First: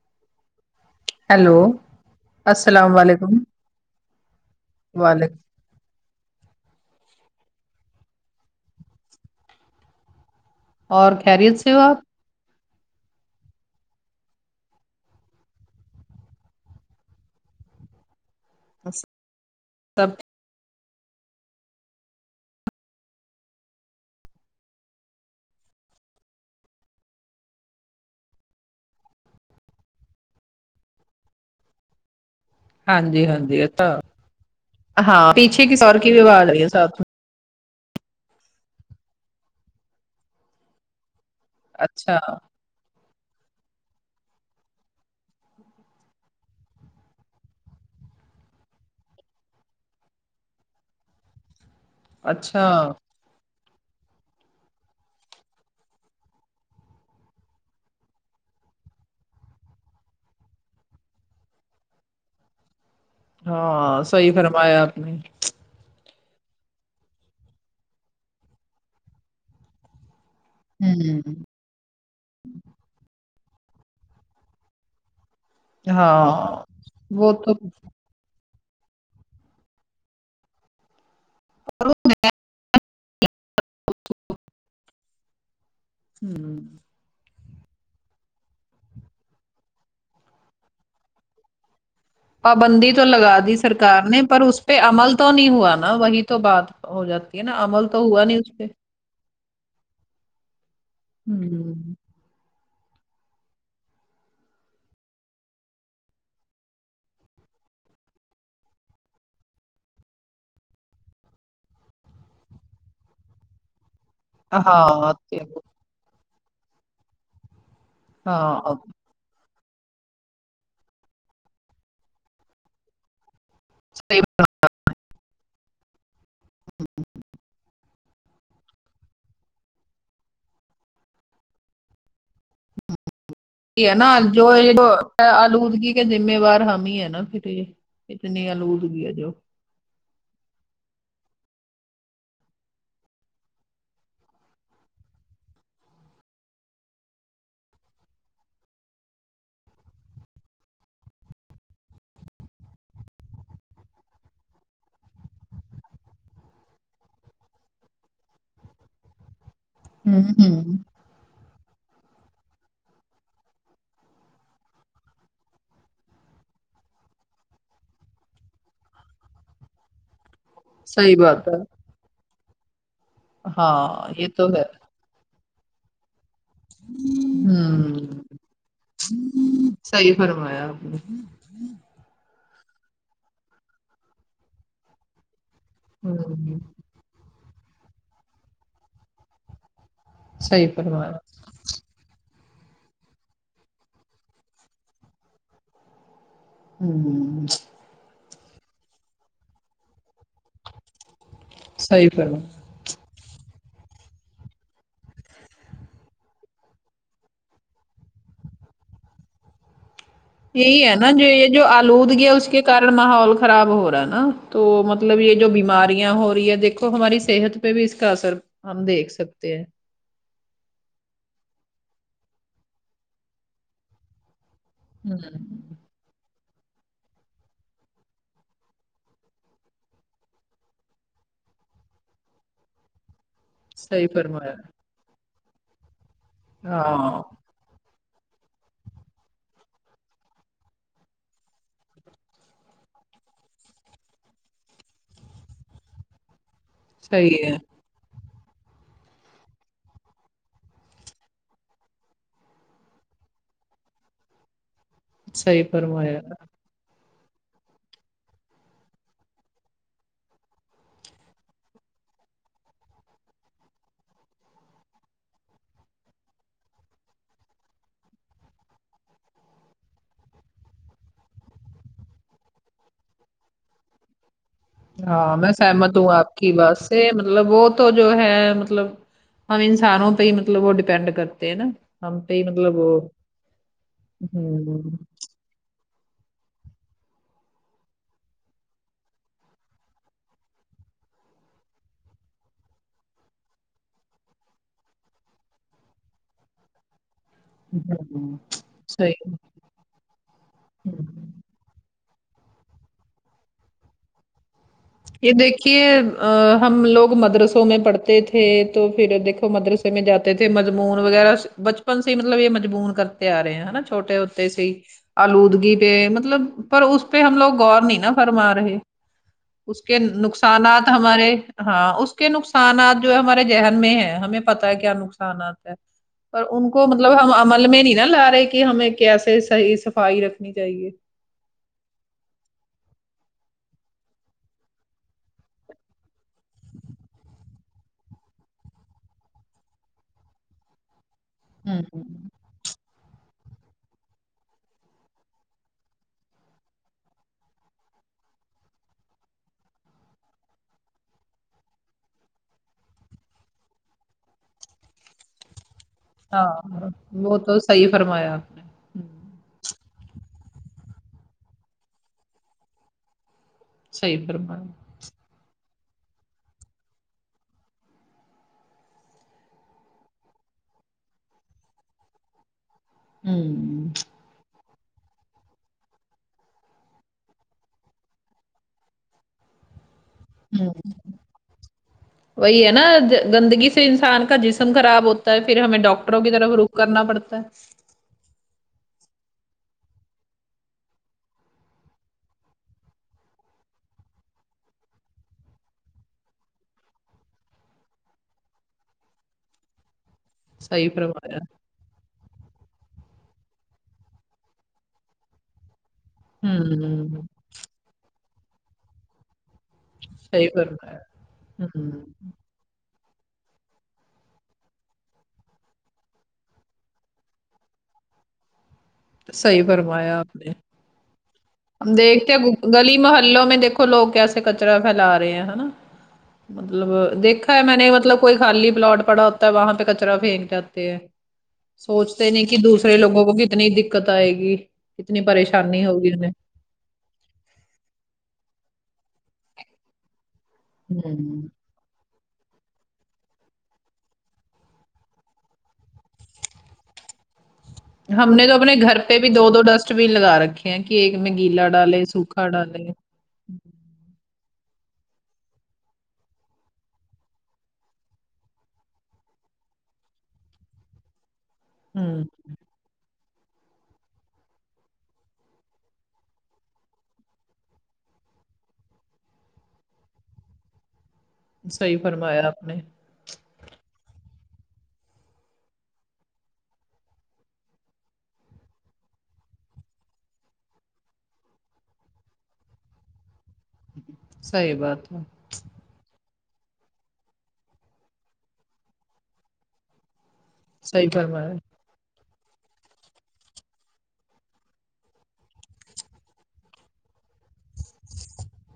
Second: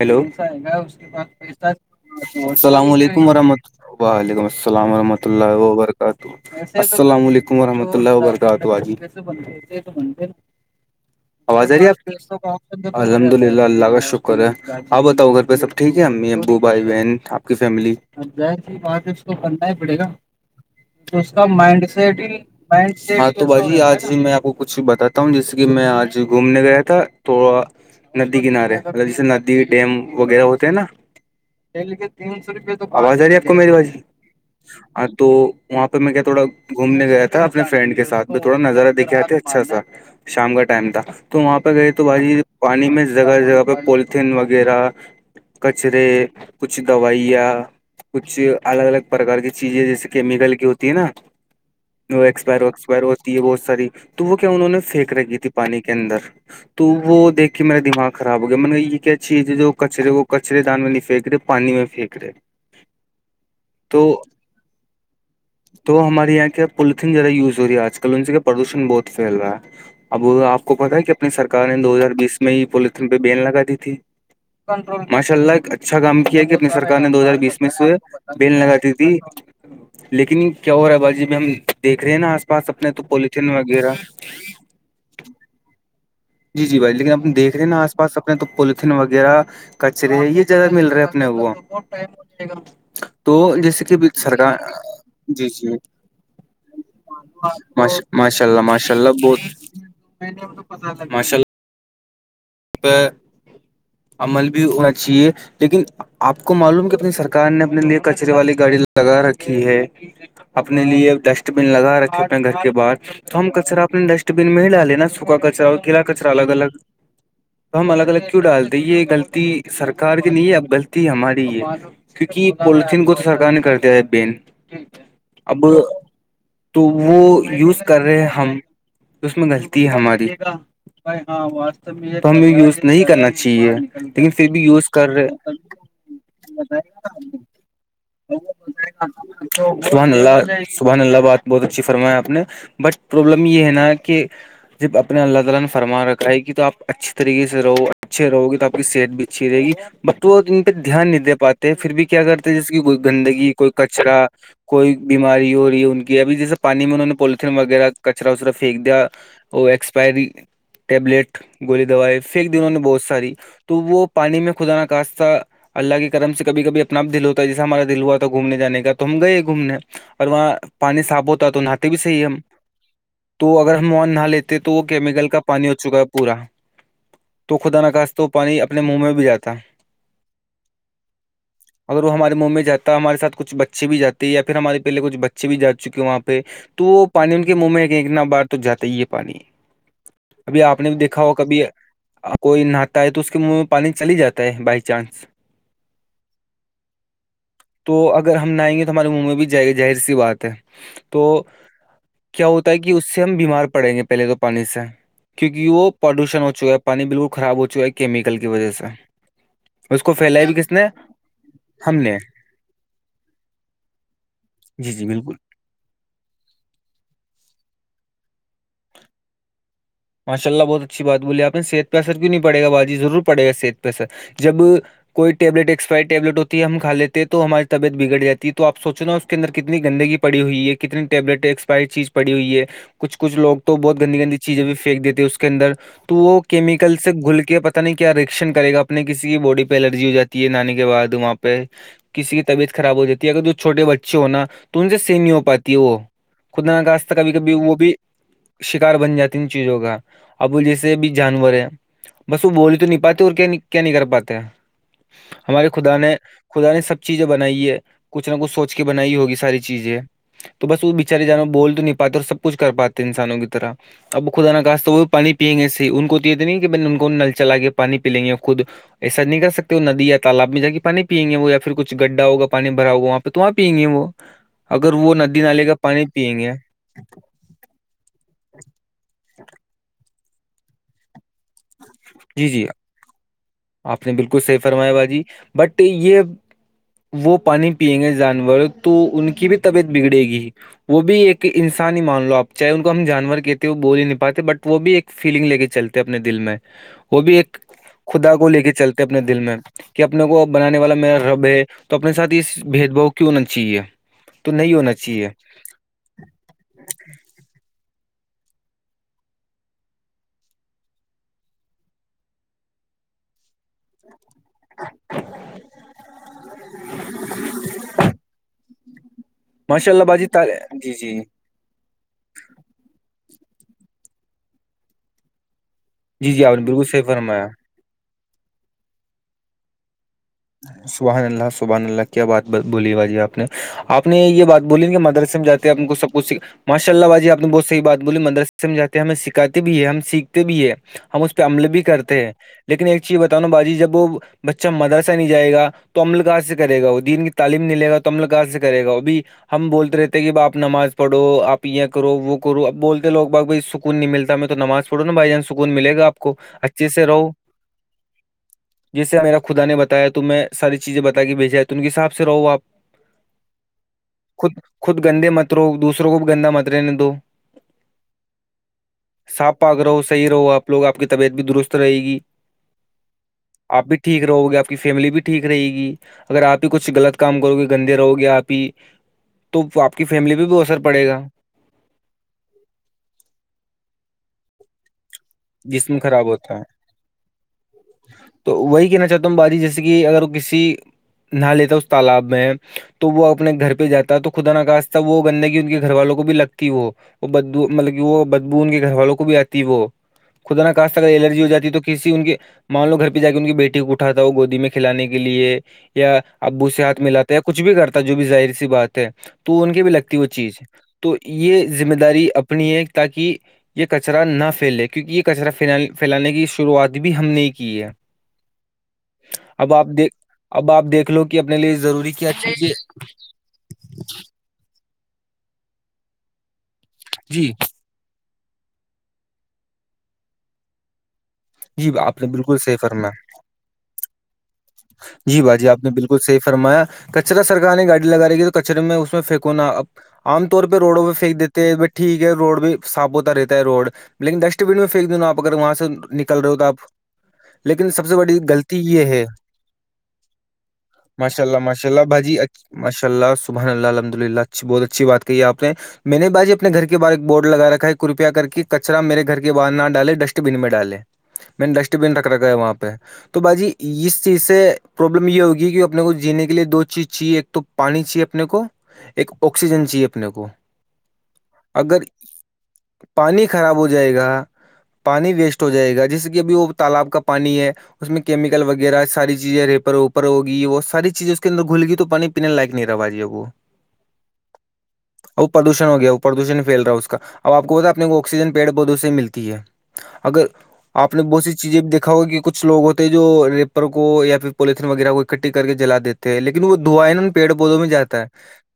Hello hello السلام علیکم ورحمۃ اللہ و علیکم السلام ورحمۃ وعلیکم اللہ و برکاتہ السلام علیکم وورحمۃ اللہ وبرکاتہ جی اور خیریت آواز سے آ ہو رہی آپ کی الحمد للہ اللہ کا شکر ہے آپ بتاؤ گھر پہ سب ٹھیک ہے امی ابو بھائی بہن آپ کی فیملی اب جس کی بات ہے اس کو بننا ہی پڑے گا سب تو اس کا مائنڈ سیٹ ہی ہاں تو باجی آج ہی میں آپ کو کچھ بتاتا ہوں جیسے کہ میں آج گھومنے گیا تھا تو ندی کنارے مطل جیسے ندی ڈیم وغیرہ ہوتے ہیں تین سو روپے ہاں آواز آ جی رہی ہے ہاں آپ کو جی میری اچھا آواز ہاں تو پیچھے کسی وہاں اور پہ کی میں بھی کیا تھوڑا آواز آ رہی ہے ساتھ گھومنے میں گیا تھا اپنے فرینڈ کے ساتھ بھی تھوڑا نظارہ دکھے آتے اچھا سا شام کا ٹائم تھا تو وہاں پہ گئے تو اچھا باجی پانی میں جگہ جگہ پہ پولیتھین وغیرہ کچرے کچھ دوائیا کچھ الگ الگ پرکار کی چیزیں جیسے کیمیکل کی ہوتی ہے نا وہ ایکسپائر اچھا وسپائر ہوتی ہے بہت ساری تو وہ کیا انہوں نے پھینک رکھی تھی پانی کے اندر تو وہ دیک کے میرا دماغ خراب گیا میں نے کو یہ کیا چیز ہے جو کچرے وہ کچرے دان میں نہیں پنک رہے پانی میں پھییک رہے ہاں تو صحیح فرمایا آپ نے تو ہمارے یہاں کیا پولیتنرا یوز ہو رہی ہے آج کل ان سے پردوشن بہت فھیل رہا ہے اب آپ کو پتا کہ اپنی ہوں سرار نے دو ہزار بیس میں ہی پولیتن پہ بین لگا دی تھی ماشاء اللہ اچھا ہاں کام کیا کہ اپنی سرار نے دو وہ ہزار تو بیس میں سےئے بیل لگاتی تھی لیکن کیا ہو رہا ہے باجی میں ہم دیکھ رہے ہیں نا آس پاسب نہیں تو پالتن وغیرہ ہوں جی جی بھائی لیکن ہم دیک رہے نا آ پاس اپنے تو پولیتھین وغیرہ کچرے یہ جگہ مل رہے اپنے کو پابندی تو لگا دی سرکار نے پر سرکار اس پہ عمل تو جی نہیں جی ہوا نا وہی تو بات ہو جاتی ہے نا عمل تو ہوا نہیں ماشاء اس اللہ پہ ماشاء اللہ بہت ماشاء اللہ ہوں عمل بھی ہو اچھی ہے لیکن آپ کو معلوم کہ اپنی سرکار نے اپنے لیے کچرے والی گاڑی لگا رکھی ہے اپنے لیے ڈسٹ بین لگا رکھے اپنے گھر کے باہر تو ہم کچرا اپنے ڈسٹ مل نہ ہاں سکا کچرا کلا کچر الگ الگ تو ہم الگ الگ کیوں ڈال ہاں دیہ غلطی سرار کی نہیں ہے اب غلطی ہماری ہے کیونکہ پولیتن کو تو سرار نے کرتی صحیح بین اب تو وہ یوز کر رہے ہم اس میں غلط ہے ہماریاں و میں [inaudible] تو ہمیں یوز نہیں کرنا چاہیے ہے نا لیکن جو پھر بھی یہ جو یوز کر رہے آلودگی کے ذمہ وار ہم ہی ہے نا پھر اتنی لوٹ گئییا سبحان اللہ سبحن اللہ بات بہت اچھی فرمایا آپ نے بٹ پرابلم یہ ہے نا کہ جب اپنے اللہ تعالی نے فرما رکھاائے گی تو آپ اچھی طریقے سے رہو اچھے رہوی تو آپ کی سیٹ بھی اچھی رہے گی بٹ تو ان پہ دھیان نہیں دے پاتے پھر بھی کیا کرتے جیسے کہ کوئی گندگی کوئی کچرا کوئی بیماری ہو رہی ہے ان کی ابھی جیسے پانی میں انہوں نے پولیتھین وغیرہ کچرا وچرا پھینک دیا اور ہوں ایکسپائری ہوں ٹیبلیٹ گولی دوائی فیک دنوں نے بہت ساری تو وہ پانی میں خدا نخاستہ اللہ کی کرم سے کبھی کبھی اپناپ دل ہوتا ہے جیسے ہمارا دل ہوا تھا گھوم جانے کا تو ہم گئے گھومنے اور وہاں پانی صحیح صاف ہوتا بات ہے تو نہاتے بھی صحی ہے ہم تو اگر ہم وہاں ہاں نہا یہ لیتے ہے تو کیمیکل کا پانی ہو چکا ہے پورا تو خدا نقواست ہوں و پانی اپنے منہ میں بھی جاتا صحیح فرمایا آپ نے اگر وہ ہمارے مومممی جات ہے ہمارے سات کچھ بچے بھیاتے یاھر ہمار پہلے کچ بچے بھی جاتے چکے وہاں پہ ہوں تو وہ پانی ان کے منہ میں کہ اتنا بار تو جاتا ہی ہے پانی ابھی صحیح آپ نے بھی فرمایا دیکھا ہوگا کبھی کوئی نہاتا ہے تو اس کے منہ میں پانی چل ہی جاتا ہے بائی چانس ہوں ہ ہ [inaudible] تو اگر ہم نہ آئیں گے تو ہمارے منہ میں بھی اہر سی بات ہے تو صحیح کیا فرمایا ہوتا کہ اس سے ہم بیمار پڑیں گے پہلے تو پانی سے کیونکہ وہ پدوشن ہو چکا ہے پانی بالکل خراب ہو چکا ہے کیمیکل کی وجہ سے اس کو پھیل یہی ہے نا جو یہ جو آلود گیا اس کے کن ماحول خراب ہو رہا ہے نا تو جی جی مطلب یہ بالکل جو بیماریاں ہو رہی ہے د دیکھو ہماری صحت پہ بھی اس کا اثر ہم دیکھ سکتے ہیں ماشاء اللہ بہت اچھی بات بوللی آپ صحت پہر کیوں نہیں پڑے گاجی ر پڑے گا صح پہثر جب کوئی ٹبلٹ ہوں ایکسپائر ٹیبلٹ ہو ہم کا لیتے تو ہماری طبیعت بگڑ جاتی ہے توپ سوچو نا اس کے اندر کتنی گندگی پڑی ہوئی ہے کتنی ٹیبلیٹس چیز پڑی ہوئی ہے کچھ کچھ لوگ تو بہت صحیح گندی گندی فرمایا چیزیں بھی پھین دیتی ہے اس کے اندر تو وہ کیمیکل سے ہاں گل کے پ پ نہیں کیا آشن کرے گا اپنے کسی کی باڈی پہ الرجی ہو جاتی ہے نانی کے بعد وہاں پہ کسی کی طبیعت خراب ہواتی ہے اگر تو چھوٹے بچے ہو نا تو ان سے سیح نہیں ہو پاتی ہے وہ خد نکاست کبھی صحیح ہے کبھی وہ بھی شکار بن جاتی چیز ہوگا اب وہ جیسے بھی جانور ہے بس وہ بول تو نہیں پاتے اور کیا کیا نہیں کر پاتے صحیح ہمارے خدا نے فرمایا خدا نے سب چیزیں بنائی ہے کچھ نہ کچھ سوچ کے بنائی ہوگی ساری چیزیں تو بس وہ بےچارے جانور بول تو نہیں پاتے اور سب کچھ کر پاتے انسانوں کی طرح اب خدا ن کہا تو وہ بھی پانی پئیں گے صح ان کو تو یہ تو نہیں کہ ب ان کو نل چلا کے پانی پی لیں گے خود ایسا نہیں کر سکتے وہ ند تالاب میں جا کے پانی پئ گے وہ یا پھر کچھ گڈھا ہوگا پانی بھرا ہوگا وہاں پہ تو وہاں پئیں گے وہ اگر وہ ہاں ندی میں نالے کا سہمت پانی ہوں آپ پیئیں گے کی بات سے مطلب وہ تو جو ہے مطلب ہم انسانوں پہ ہی مطلب وہ ڈیپینڈ کر نا ہم پہ ہی جی جی مطلب وہ آپ نے بالکل صحیح ہ فرمایا [inaudible] باجی بٹ یہ [inaudible] وہ پانی پیئیں گے جانور تو ان کی بھی طبیعت بگڑے گی وہ بھی ایک انسانی ہی مان لو آپ چاہے ان کو ہم جانور کہتے ہو بول ہی نہیں پاتے بٹ وہ بھی ایک فیلنگ لے کے چلتے اپنے دل میں وہ بھی ایک خدا ہوں، کو لے کے چلتے صحیح اپنے ہوں۔ دل میں کہ اپنے کو بنانے والا میرا رب ہے تو اپنے ساتھ یہ بھید بھؤ کیوں ہونا چاہیے تو نہیں ہونا چاہیے یہ ہم لوگ مدرسوں میں پڑھتے تھے تو پھر دیکھو مدرس میں جاتے تھے مجمون وغیرہ بچپن سے ہی مطلب یہ مجمون کرتے آ رہے ہیں نا چھوٹے آلودگی پہ مطلب پر اس پہ ہم لوگ غور نہیں نا فرما رہے اس ماشاء کے اللہ باجی تا- نقصانات جی جی ہمارے ہاں اس کے نقصانات جو ہے ہمارے ذہن میں ہے ہمیں پت ہے کیا نقصانات ہے جی پر جی آپ نے ان کو بالکل صحیح مطلب ہم فرمایا عمل میں نہیں نا لا رہے کہ ہمیں کیسے صحی صفائی رکھ سبحان اللہ سبحان اللہ کیا بات بولی باجی آپ نے آپ نے یہ بات بولی ن کہ مدرسے میں جاتے ہیں آ کو سب کھ سھ ماشاء اللہ باجی آپ نے بہت صحی بات بولی مرس سے میں جاتے ہیں ہمیں سکھاتے بھی ہے ہم سیکھتے بھی ہیں ہم اس پہ عمل بھی ہوں ہوں کرتے ہیں لیکن ایک چیز بتانا باجی جب وہ بچہ مدر ا نہیں جائے گا تو املکار سے کرے گا وہ دین کی تعلیم نہیں لے گا تو املکار سے کرے گا وہبھی ہم بولتے رہتے ہیں کہ اب آپ نماز پڑھو آپ یہ کرو وہ کرو اب بولتے لو باب نہیں ملتا میں تو نماز پڑو نا بھائی جان سکون ملے گا آپ کو ہاں اچھے وہ تو صحیح فرمایا نے ہوں، جسے میرا خدا نے بتا تا ہے تو میں ساری چیزیں بتا کے بھیجا ہے تو ان کے حساب سے رہو آپ صحیح خود فرمایا خود گندے مت رہو دوسروں کو بھی گندا مت رہنے دو صاف پاک رہو صحیح رہو آپ لوگ آپ کی طبیعت بھی درست رہے گی آپ ہوں بھی ٹھیک رہو گے کی فیملی بھی ٹھیک رہے گی اگر آپ ہی کچھ غلط کام کرو گے گندے رہو گے آپ ہی تو آپ کی فیملی بھی بھی ہوں اثر پڑے گا وہی ہے نا گندگی سے انسان کا جسم خراب ہوتا پھر ہمیں جسم ڈاکٹروں خراب کی طرف ہوتا ہے روخ کرنا پڑتا ہے تو وہی کہنا چاہتا ہوں باجی جیسے کہ اگر کسی نہا لیتا ہے اس تالاب میں تو وہ اپنے گھر پہ جاتا ہے تو خدا نقاستتا وہ گندگی ان کے گھر والوں کو بھی لگتا وہ وہ بدھبو مطلب کہ وہ بدھبو ان کے گھر والوں کو بھی آتی وہ خدا نہ صحیح خواستہ اگر فرمایا الرجی ہو جاتی تو کسی ان کے مان لو گھر پہ جا کے ان کی بیٹی کو اٹھاتا وہ گودی میں کھانے کے لیے یا ابو سے ہاتھ ہوں ملاتا ہے کچھ بھی کرتا جو بھی ظاہر سی بات ہے تو ان کے بھی لگ تی وہ صحیح چیز فرمایا تو یہ ہوں ذمہ داری اپنی ہے تاکہ یہ کچرا نہ پھیلے کیونکہ یہ کچرا پھیلانے کی شروعات بھی ہم نے کی ہے صحیح اب دیکھ فرمایا آپ نے اب آپ دیکھ لو کہ اپنے لی ہم دیکھتے گلی محلوں میں دیکھ لوگ کیسے کچرا پھیلا رہے ہیں نا مطلب جی دیکھا ہے میں نے مطلب کوئی خالی پلاٹ پڑا ہوتا ہے وہاں پہ کچرا پھینک جاتے ہے جی آپ نے سوچتے نہیں کہ بالکل صحیح دوسرے فرمایا لوگوں کو کتنی دقت آئے گی کتنی جی باجی آپ پریشانی نے ہوگی بالکل انہیں صحیح فرمایا کچرا سرار نے گاڑی لگا رہی تھی تو کچرے میں اس میں پھینکوناا عام طور پہ روڈوں پنیک ہوں دیتے ہیں بٹ ٹھیک ہے روڈ بھی صاف ہوتا رہتا ہے روڈ لیکن ڈسٹ بین میں پھینک دینا آپ اگر وہاں سے نکل رہے ہو تو آپ لیکن سب سے ہم بڑی نے تو اپنے غلطی گھر یہ پہ ہے بھی دو دو ڈسٹ بین لگا رکھے ہیں کہ ایک میں ماشاء اللہ گیلا ماشاء اللہ ڈالے باجی سوکھا ڈالے ماشاء اللہ صبحان اللہ الحمد للہ اچھی بہت اچھی بات کہی آپ نے میں نے باجی اپنے گھر کے باہر ایک بورڈ لگا رکھا ہے کرپیا کر کے کچرا میرے گھر کے باہر نہ ڈالے ڈسٹ بین میں ڈالے میں نے ڈسٹ بین ہوں رکھ رکھا ہے وہاں پہ تو باجی اس چیز سے پروابلم یہ ہوگی کہ اپنے کو جینے کے لیے دو چیز چاہیے ایک تو پانی چاہے اپنے کو ایک آکسیجن چاہیے اپنے کو صحیح اگر فرمایا آپ نے پانی خراب ہو جائے گا پانی ویسٹ ہو جائے گا جیسے کہ اب وہ تالاب کا پانی ہے اس میں کیمیکل وغیرہ ساری چیزیں ریپر اوپر ہوگی وہ ساری چیزیں اس کے اندر گھل گی تو پانی پینے لائق نہیں رہا اب باجی وہ صحیح بات ہے وہ پردوشن ہو گیا وہ پردوشن پھیل رہا ہے اس کا اب آ کو پتا اپنے کو آکسیجن پڑ پودوں سے ملتی ہے اگر صحیح آپ نے بہت فرمایا سی چیزیں بھی دیکھا ہوگا کہ کچھ لوگ ہوتے ہیں جو کو یا پھر پلیتھین وغیرہ کو اکٹھی کر کے جلا دیتے ہیں لیکن وہ دھوئے نا پیڑ پودوں میں جاتا ہے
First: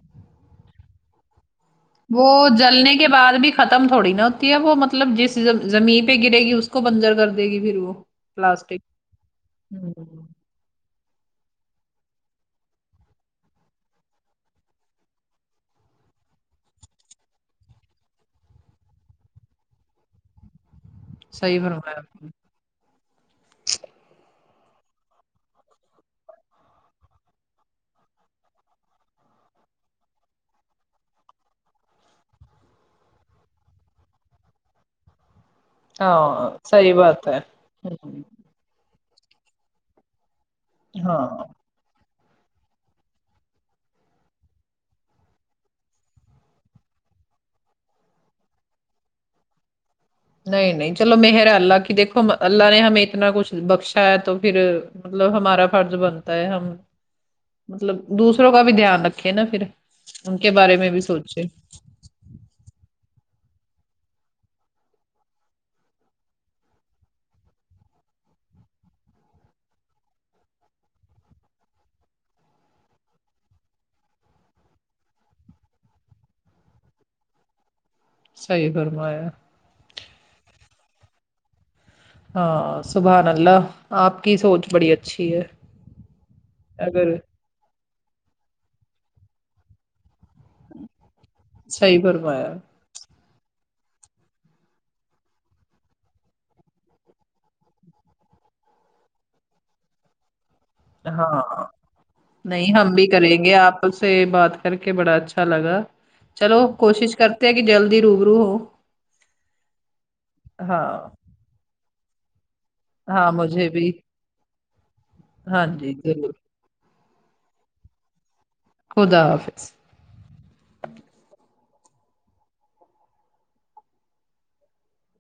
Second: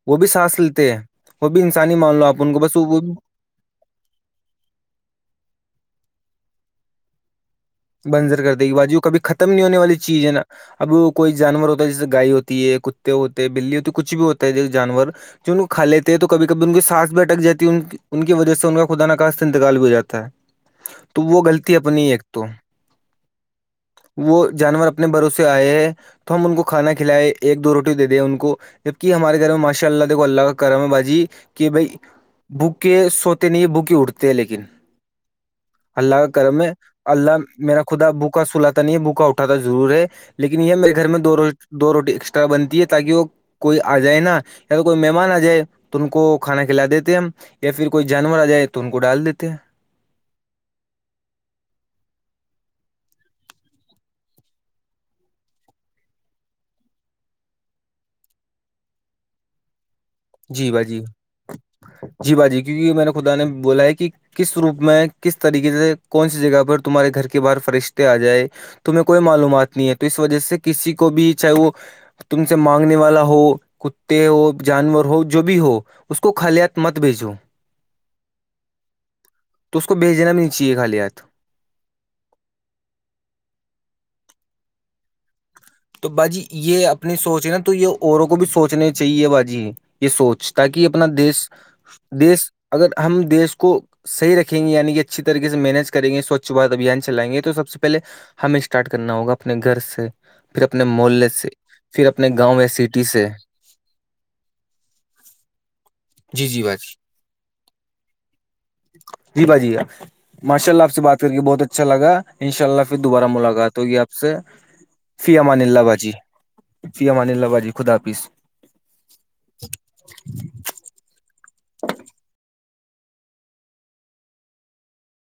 وہ بھی سانس لیتے ہیں وہ بھی انسانی مان لو وہ آپ ان کو بس وہ جلنے وہ کے بھی بعد ختم تھوڑی نہ ہوتی ہے وہ مطلب جس زمین پہ گرے گی اس کو بنجر کر دے گی پھر وہ بنجر کر دے گی پلاسٹک باجی کبھی ختم نہیں ہونے والی ہوں چیز ہے نا اب کوئی جانور ہوتا ہے جیسے گائے ہوتی ہے کتے ہوتے ہیں بلی ہوتی ہے کچھ بھی ہوتا ہے جانور جو ان کو کھا لیتے ہیں تو کبھی کبھی ان کی سانس بھیھٹک جات ہے ان کی ان کی وجہ سے ان کا خدا ن کااش سے انتقال بھی ہو جاتا ہے [inaudible] تو وہ غلط فرمایا اپنی ایک آپ نے تو وہ جانور اپنے بھروسے آئے ہیں تو ہم ان کو کھانا کھلائے ایک دو روٹی دے دیں ان کو جبکہ ہمارے گھر میں ماشاء اللہ دیک اللہ کا کرا ہے باجی کہ بھائی بھوکے سوتے نہیں ہے بھوکے اٹھتے ہیں لیکن اللہ کا ہاں کرم ہے صحیح بات ہے میرا خدا ہوں بوکا سلاتا نہیں بوکا اٹاتا ضرور ہے لیکن یہ میرے گھر میں دو ہاں روز دو روٹی ایکسٹرا بنتی ہے تاکہ وہ کوئی آ جائے نا یا تو کوئی مہمان آ جائے تو ان کو کھانا کھلا دیتے ہم یا پھر کوئی جانور آ جائے تو ان کو ڈال دیتے ہیں نہیں نہیں چلو مہر اللہ کی دیکھو اللہ نے ہمیں اتنا کچھ بخشایا تو پھر مطلب ہمارا فرض بنتا ہے ہم مطلب دوسروں کا بھی دھیان رکھے نا پھر ان کے جی بارے میں باجی بھی سوچے جی باجی کیونکہ میں نے خدا نے بولا ہے کہ کس روپ میں کس طریقے سے کون سی جگہ پر تمہارے گھر کے باہر فرشتے آ جائے تمہیں کوئی معلومات نہیں ہے تو اس وجہ سے کسی کو بھی چاہے وہ تم سے مانگنے والا ہو کتے ہو جانور ہو جو بھی ہو اس کو خالیات مت بھیجو صحیح فرمایا تو اس کو بھیجنا بھی نہیں چاہیے خالی ہاتھ ہاں سبحان اللہ آپ کی سوچ بڑی اچھی ہے تو باجی یہ اگر اپنی سوچ ہے نا تو یہ اوروں کو بھی سوچنا چاہیے باجی یہ سوچ تاکہ اپنا دیش صحیح دیش فرمایا اگر ہم دیش کو صیح رکھیں گے یعنی کہ اچھی طریق سے مینج کریں گے سوچواد اھبیان چلائیں گے تو سب سے پہلے ہمیں اسٹارٹ کرنا ہوگا اپنے گھر سے پھر اپنے محلے سے ہاں پھر اپنے گاؤں یا نہیں ہم سٹی بھی سے کریں گے آپ اس سے بات کر کے بڑا اچھا لگا جی چلو جی باجی کوشش کرتے ہیں کہ جلدی روبرو ہو جی با جی ماشاء اللہ آپ ہاں سے بات کرکے بہت اچھا لگا ان شاء اللہ پھر دوبارہ ہاں مجھے ملاقات بھی ہوگی آپ سے فی امان ہاں اللہ جی باجی ضرور فی امان اللہ باجی خدا حافظ خدا حافظ